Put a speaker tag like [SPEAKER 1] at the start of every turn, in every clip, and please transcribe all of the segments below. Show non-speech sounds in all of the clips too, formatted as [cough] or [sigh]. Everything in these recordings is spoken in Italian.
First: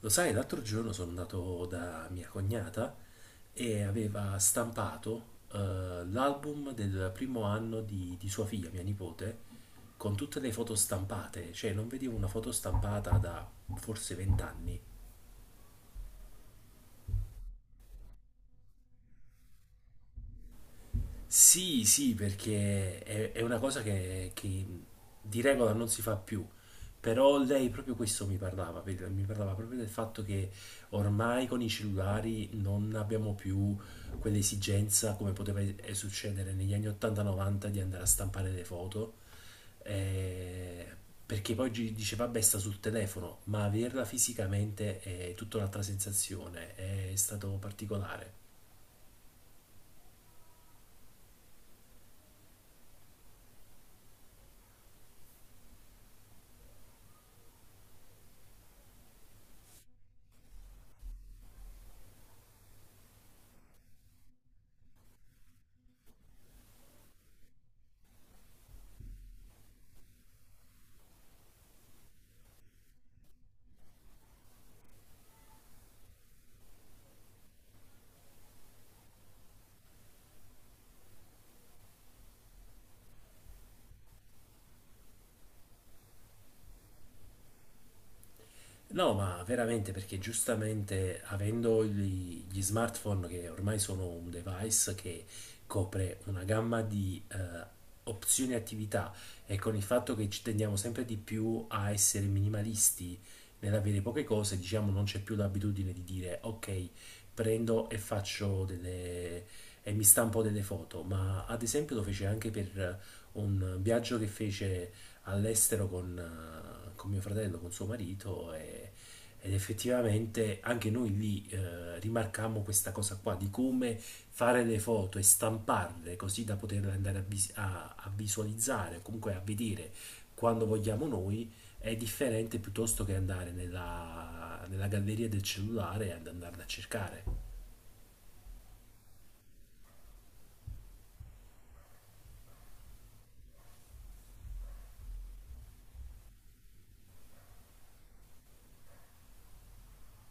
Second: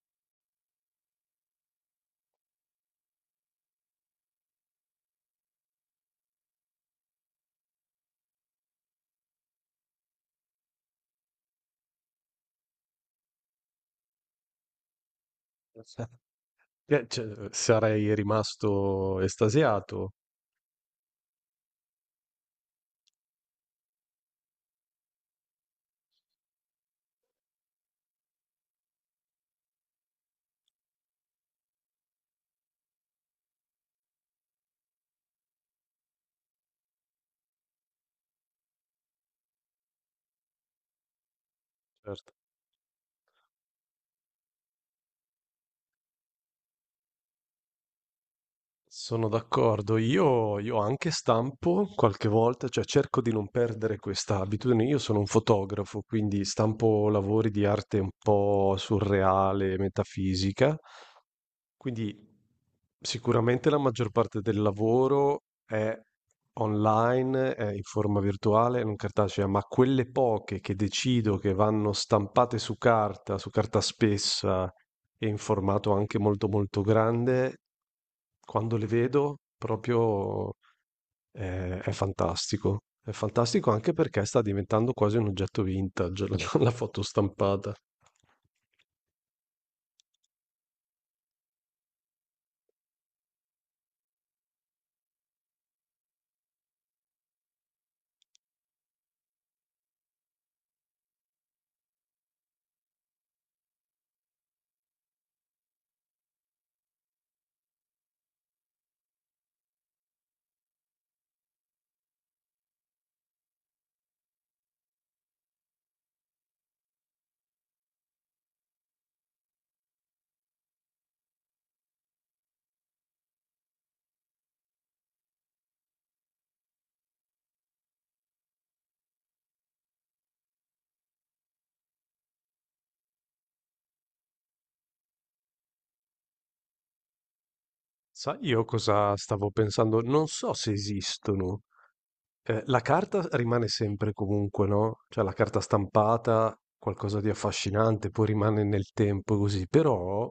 [SPEAKER 1] Lo sai, l'altro giorno sono andato da mia cognata e aveva stampato l'album del primo anno di sua figlia, mia nipote, con tutte le foto stampate, cioè non vedevo una foto stampata da forse vent'anni.
[SPEAKER 2] Cioè, sarei rimasto estasiato,
[SPEAKER 1] Sì, sì, perché è una cosa che di regola non si fa più, però lei proprio questo mi parlava, mi parlava proprio del fatto che ormai con i cellulari non abbiamo più quell'esigenza come poteva succedere negli anni 80-90 di andare a stampare le foto, eh, perché poi dice
[SPEAKER 2] certo.
[SPEAKER 1] vabbè sta sul telefono, ma averla fisicamente è tutta un'altra sensazione, è stato particolare.
[SPEAKER 2] Sono d'accordo. Io anche stampo qualche volta, cioè cerco di non perdere questa abitudine. Io sono un fotografo, quindi stampo lavori di arte un po' surreale, metafisica. Quindi sicuramente la maggior parte del lavoro è online, è in forma virtuale, non cartacea, ma quelle poche che decido che vanno stampate su carta spessa e in formato anche molto molto grande, quando le vedo proprio, è fantastico. È fantastico anche perché sta diventando quasi un oggetto vintage [laughs] la foto stampata.
[SPEAKER 1] No, ma veramente, perché giustamente avendo gli smartphone che ormai sono un device che copre una gamma di opzioni e attività, e con il fatto che ci tendiamo sempre di più a essere minimalisti nell'avere poche cose, diciamo non c'è più l'abitudine di dire ok, prendo e faccio delle... e mi stampo delle foto. Ma ad esempio lo fece anche per un viaggio che fece all'estero con mio fratello, con suo marito ed effettivamente anche noi lì rimarcammo questa cosa qua di come fare le foto e stamparle così da poterle andare a visualizzare o comunque a vedere quando vogliamo noi. È differente piuttosto che andare nella galleria del cellulare e ad andarla a cercare.
[SPEAKER 2] Sai io cosa stavo pensando? Non so se esistono. La carta rimane sempre comunque, no, cioè la carta stampata, qualcosa di affascinante, poi rimane nel tempo così, però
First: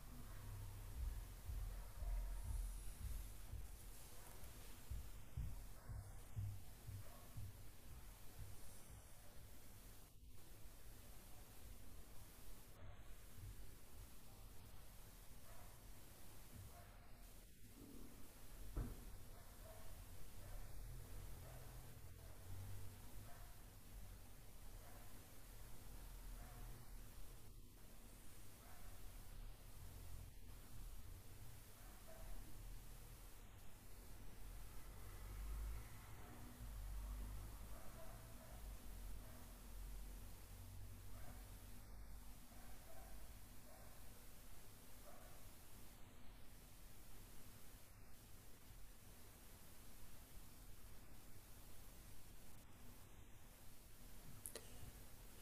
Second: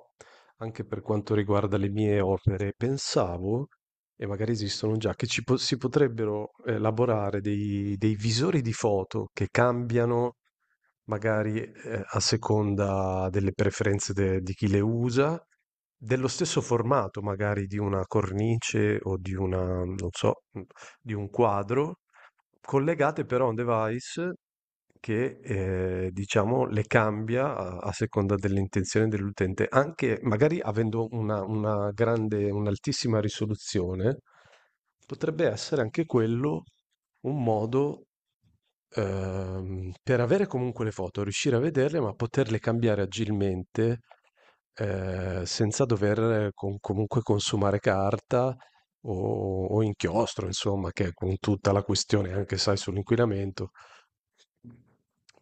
[SPEAKER 2] anche per quanto riguarda le mie opere pensavo, e magari esistono già, che ci po si potrebbero elaborare dei visori di foto che cambiano magari, a seconda delle preferenze de di chi le usa, dello stesso formato magari di una cornice o di una non so, mhmm, di un quadro, collegate però a un device che, diciamo le cambia a seconda dell'intenzione dell'utente, anche magari avendo una grande un'altissima risoluzione. Potrebbe essere anche quello un modo, per avere comunque le foto, riuscire a vederle, ma poterle cambiare agilmente, senza dover con comunque consumare carta o inchiostro, insomma, che è con tutta la questione anche, sai, sull'inquinamento.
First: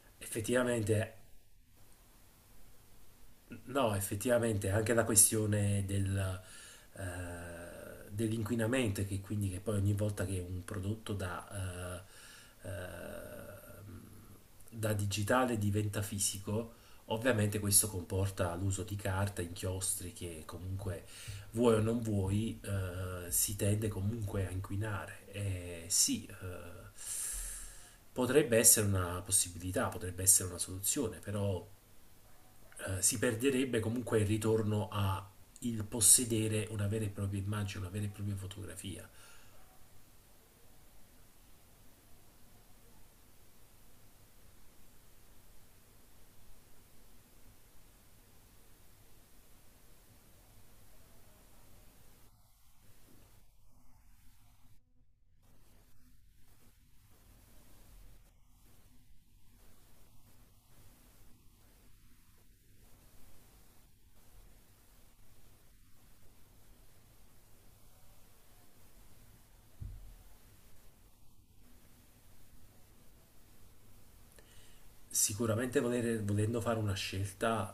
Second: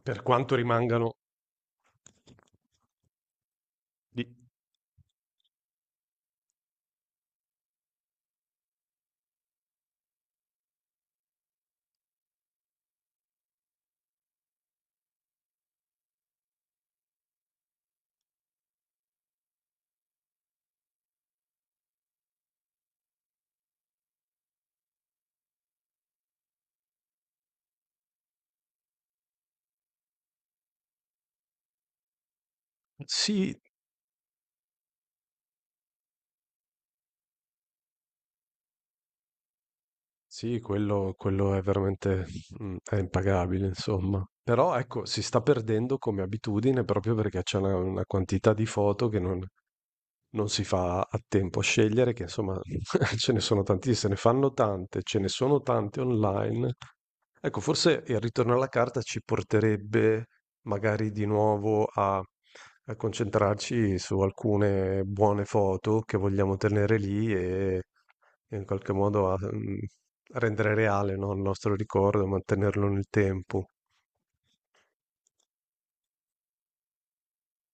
[SPEAKER 2] Per quanto
[SPEAKER 1] Effettivamente,
[SPEAKER 2] rimangano
[SPEAKER 1] no,
[SPEAKER 2] di
[SPEAKER 1] effettivamente anche la questione del, eh, dell'inquinamento, e che quindi, che poi ogni volta che un prodotto da, eh, eh, da digitale diventa fisico, ovviamente questo comporta l'uso di carta, inchiostri che comunque, vuoi o non vuoi, si tende comunque a inquinare. E sì, potrebbe essere una possibilità, potrebbe essere una soluzione, però si
[SPEAKER 2] sì,
[SPEAKER 1] perderebbe comunque il ritorno a il possedere una vera e propria immagine, una vera e propria fotografia.
[SPEAKER 2] sì, quello è veramente mm, è impagabile, insomma. Però ecco, si sta perdendo come abitudine proprio perché c'è una quantità di foto che non si fa a tempo a scegliere, che insomma [laughs] ce ne sono tantissime, se ne fanno tante, ce ne sono tante online. Ecco, forse il ritorno alla carta ci porterebbe magari di nuovo a, a concentrarci su alcune buone foto che vogliamo tenere lì e in qualche modo a, mm, a rendere reale, no, il nostro ricordo, mantenerlo nel tempo.
[SPEAKER 1] Sicuramente volendo fare una scelta,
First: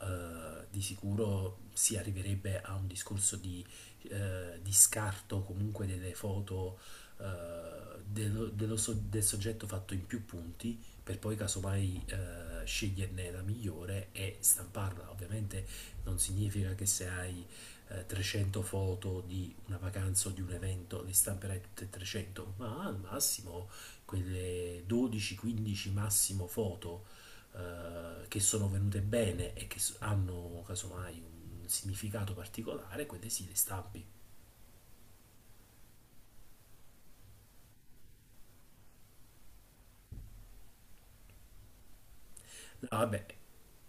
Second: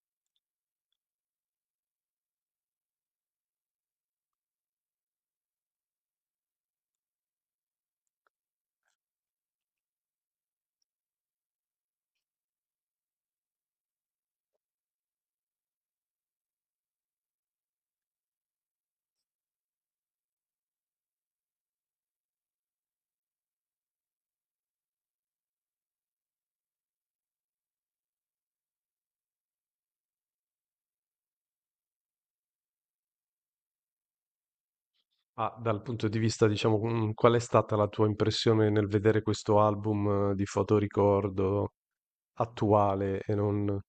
[SPEAKER 1] di sicuro si arriverebbe a un discorso di scarto comunque delle foto, del soggetto fatto in più punti, per poi casomai sceglierne la migliore e stamparla. Ovviamente non significa che se hai 300 foto di una vacanza o di un evento le stamperai tutte e 300, ma al massimo quelle 12-15 massimo foto che sono venute bene e che hanno casomai un significato particolare, quelle sì, le stampi.
[SPEAKER 2] Ah, dal punto di vista, diciamo, mm, qual è stata la tua impressione nel vedere questo album di fotoricordo
[SPEAKER 1] No,
[SPEAKER 2] attuale
[SPEAKER 1] vabbè,
[SPEAKER 2] e non...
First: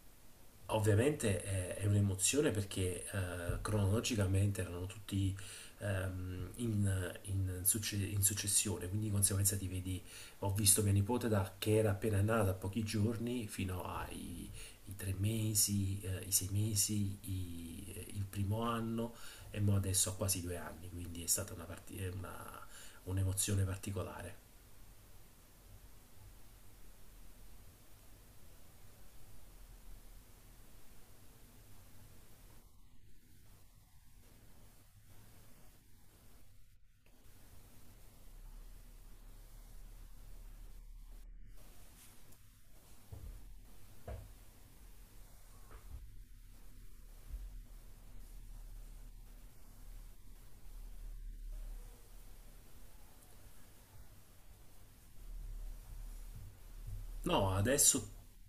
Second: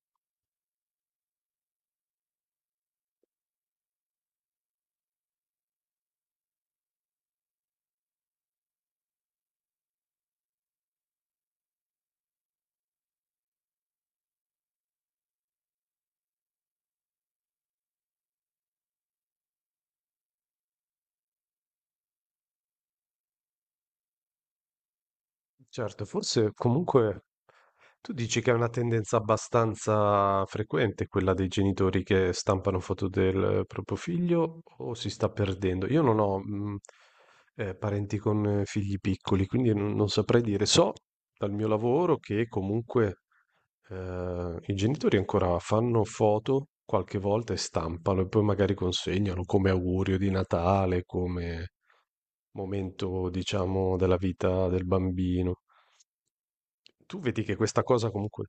[SPEAKER 1] ovviamente è un'emozione, perché cronologicamente erano tutti in successione, quindi di conseguenza ti vedi, ho visto mia nipote da che era appena nata, pochi giorni, fino ai i tre mesi, i sei mesi, il primo anno, e mo adesso ha quasi due anni, quindi è stata una parti- è una- un'emozione particolare.
[SPEAKER 2] Certo, forse comunque tu dici che è una tendenza abbastanza frequente quella dei genitori che stampano foto del proprio figlio o si sta perdendo? Io non ho parenti con figli piccoli, quindi non saprei dire. So dal mio lavoro che comunque i genitori ancora fanno foto qualche volta e stampano e poi magari consegnano come augurio di Natale, come momento, diciamo, della vita del bambino. Tu vedi
[SPEAKER 1] No,
[SPEAKER 2] che questa cosa
[SPEAKER 1] adesso,
[SPEAKER 2] comunque...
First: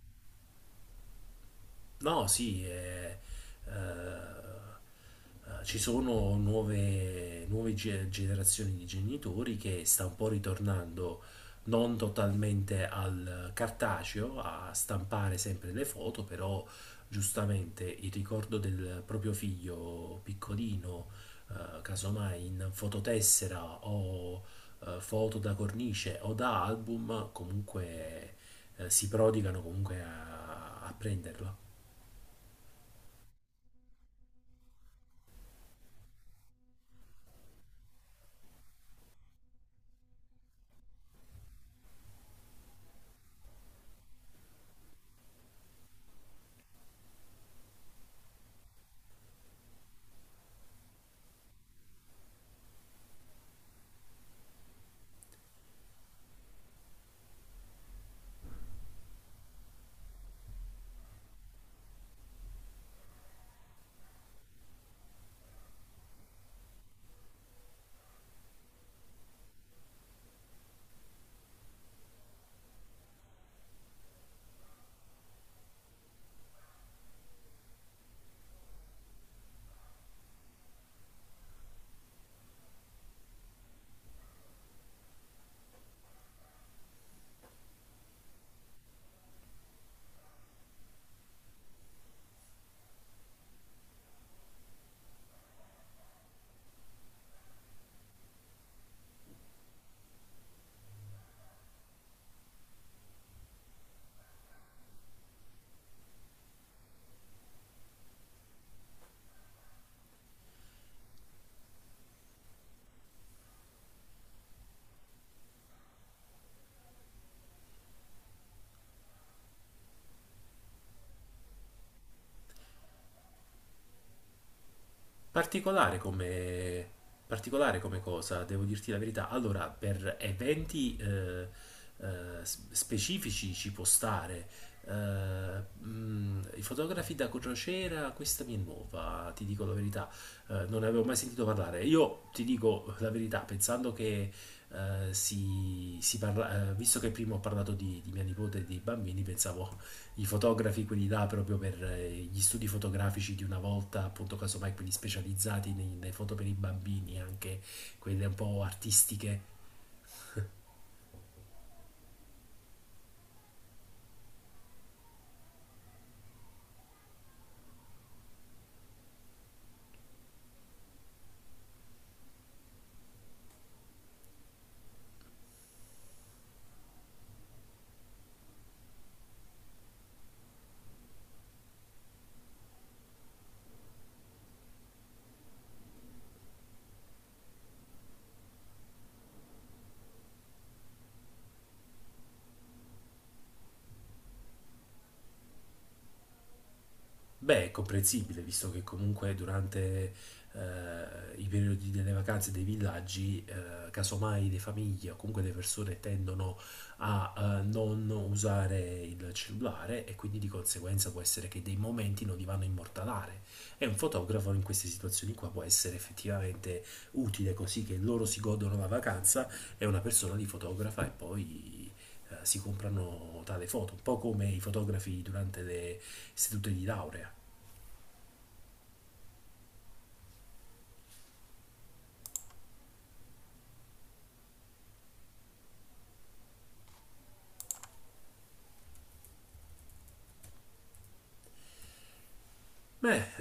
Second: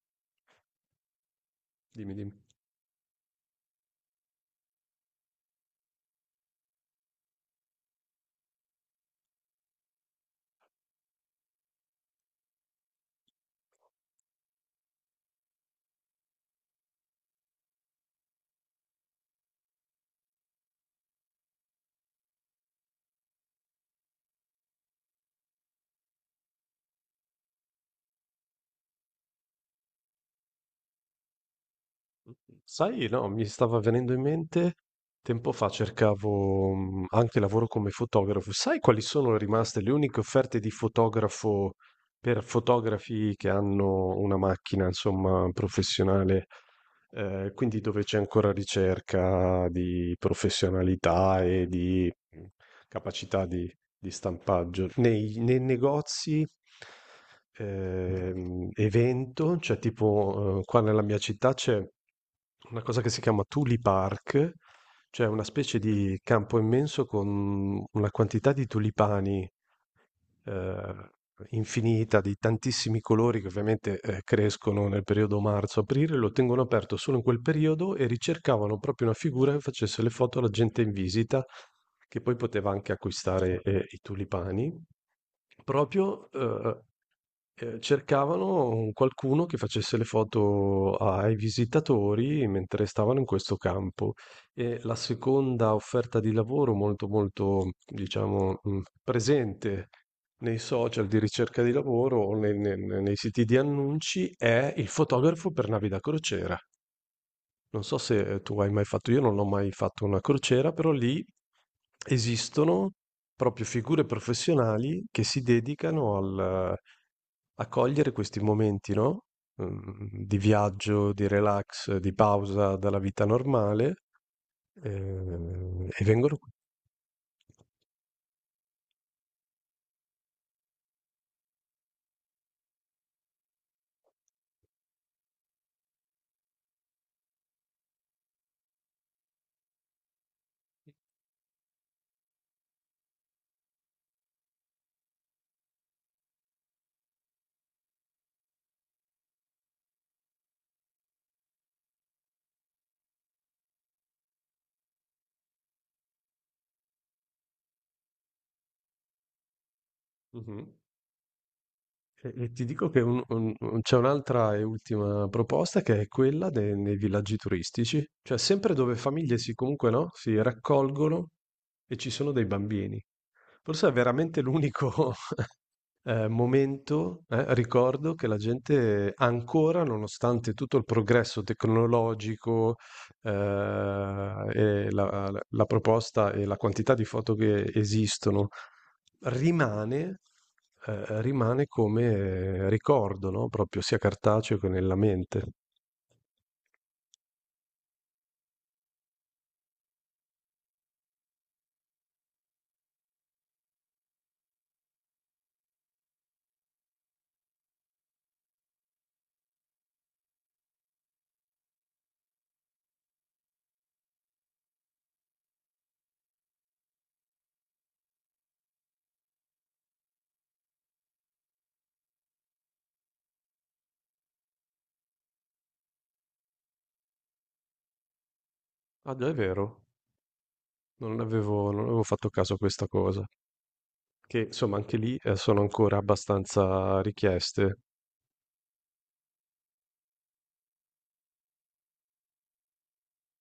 [SPEAKER 2] Dimmi,
[SPEAKER 1] no,
[SPEAKER 2] dimmi.
[SPEAKER 1] sì, eh, ci sono nuove generazioni di genitori che sta un po' ritornando non totalmente al cartaceo, a stampare sempre le foto, però giustamente il ricordo del proprio figlio piccolino, casomai in fototessera o foto da cornice o da album, comunque si prodigano comunque a a prenderlo.
[SPEAKER 2] Mhmm, sai, no, mi stava venendo in mente, tempo fa cercavo anche lavoro come fotografo. Sai quali sono rimaste le uniche offerte di fotografo per fotografi che hanno una macchina, insomma, professionale, quindi dove c'è ancora ricerca di professionalità e di capacità di stampaggio. Nei negozi, evento, cioè tipo, qua nella mia città c'è una cosa che si chiama Tuli Park, cioè una specie di campo immenso con una quantità di tulipani eh, infinita di tantissimi colori che ovviamente crescono nel periodo marzo-aprile, lo tengono aperto solo in quel periodo e ricercavano proprio una figura che facesse le foto alla gente in visita, che poi poteva anche acquistare i tulipani, proprio cercavano un qualcuno che facesse le foto ai visitatori mentre stavano in questo campo. E la seconda offerta di lavoro molto, molto diciamo, mhmm, presente nei social di ricerca di lavoro o ne ne ne nei siti di annunci è il fotografo per navi da crociera. Non so se tu hai mai fatto, io non ho mai fatto una crociera, però lì esistono proprio figure professionali che si dedicano al a cogliere questi momenti, no, mhmm, di viaggio, di relax, di pausa dalla vita normale,
[SPEAKER 1] Particolare
[SPEAKER 2] e vengono
[SPEAKER 1] come, particolare come cosa, devo dirti la verità. Allora, per eventi specifici ci può stare. I fotografi da crociera, questa mi è nuova, ti dico la verità. Non ne avevo mai sentito parlare. Io ti dico la verità, pensando che si, si parla, visto che prima ho parlato di mia nipote e dei bambini, pensavo i fotografi, quelli là proprio per gli studi fotografici di una volta, appunto, casomai quelli specializzati nelle foto per i bambini, anche quelle un po' artistiche.
[SPEAKER 2] mh-mh. E ti dico che un c'è un'altra e ultima proposta che è quella de nei villaggi turistici, cioè sempre dove famiglie comunque, no, si raccolgono e ci sono dei bambini. Forse è veramente l'unico momento, ricordo che la gente ancora, nonostante tutto il progresso tecnologico, e la proposta e la quantità di foto che esistono, rimane rimane come ricordo, no, proprio sia cartaceo che nella mente.
[SPEAKER 1] Beh, è comprensibile, visto che comunque durante eh, i periodi delle vacanze dei villaggi, casomai le famiglie o comunque le persone tendono a non usare il cellulare e quindi di conseguenza può essere che dei momenti non li vanno a immortalare. E un fotografo in queste situazioni qua può essere effettivamente utile, così che loro si godono la vacanza e una persona li fotografa, e poi si comprano tale foto, un po' come i fotografi durante le sedute di laurea.
[SPEAKER 2] Ah già, è vero, non avevo fatto caso a questa cosa, che insomma anche lì, sono ancora abbastanza richieste.
[SPEAKER 1] Beh,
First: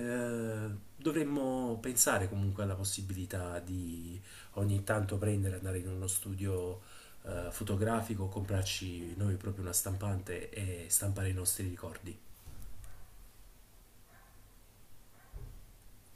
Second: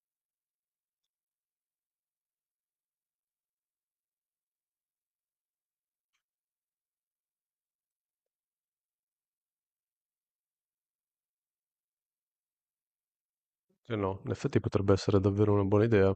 [SPEAKER 1] eh, dovremmo pensare comunque alla possibilità di ogni tanto prendere, andare in uno studio fotografico, comprarci noi proprio una stampante e stampare i nostri ricordi.
[SPEAKER 2] Eh no, in effetti potrebbe essere davvero una buona idea.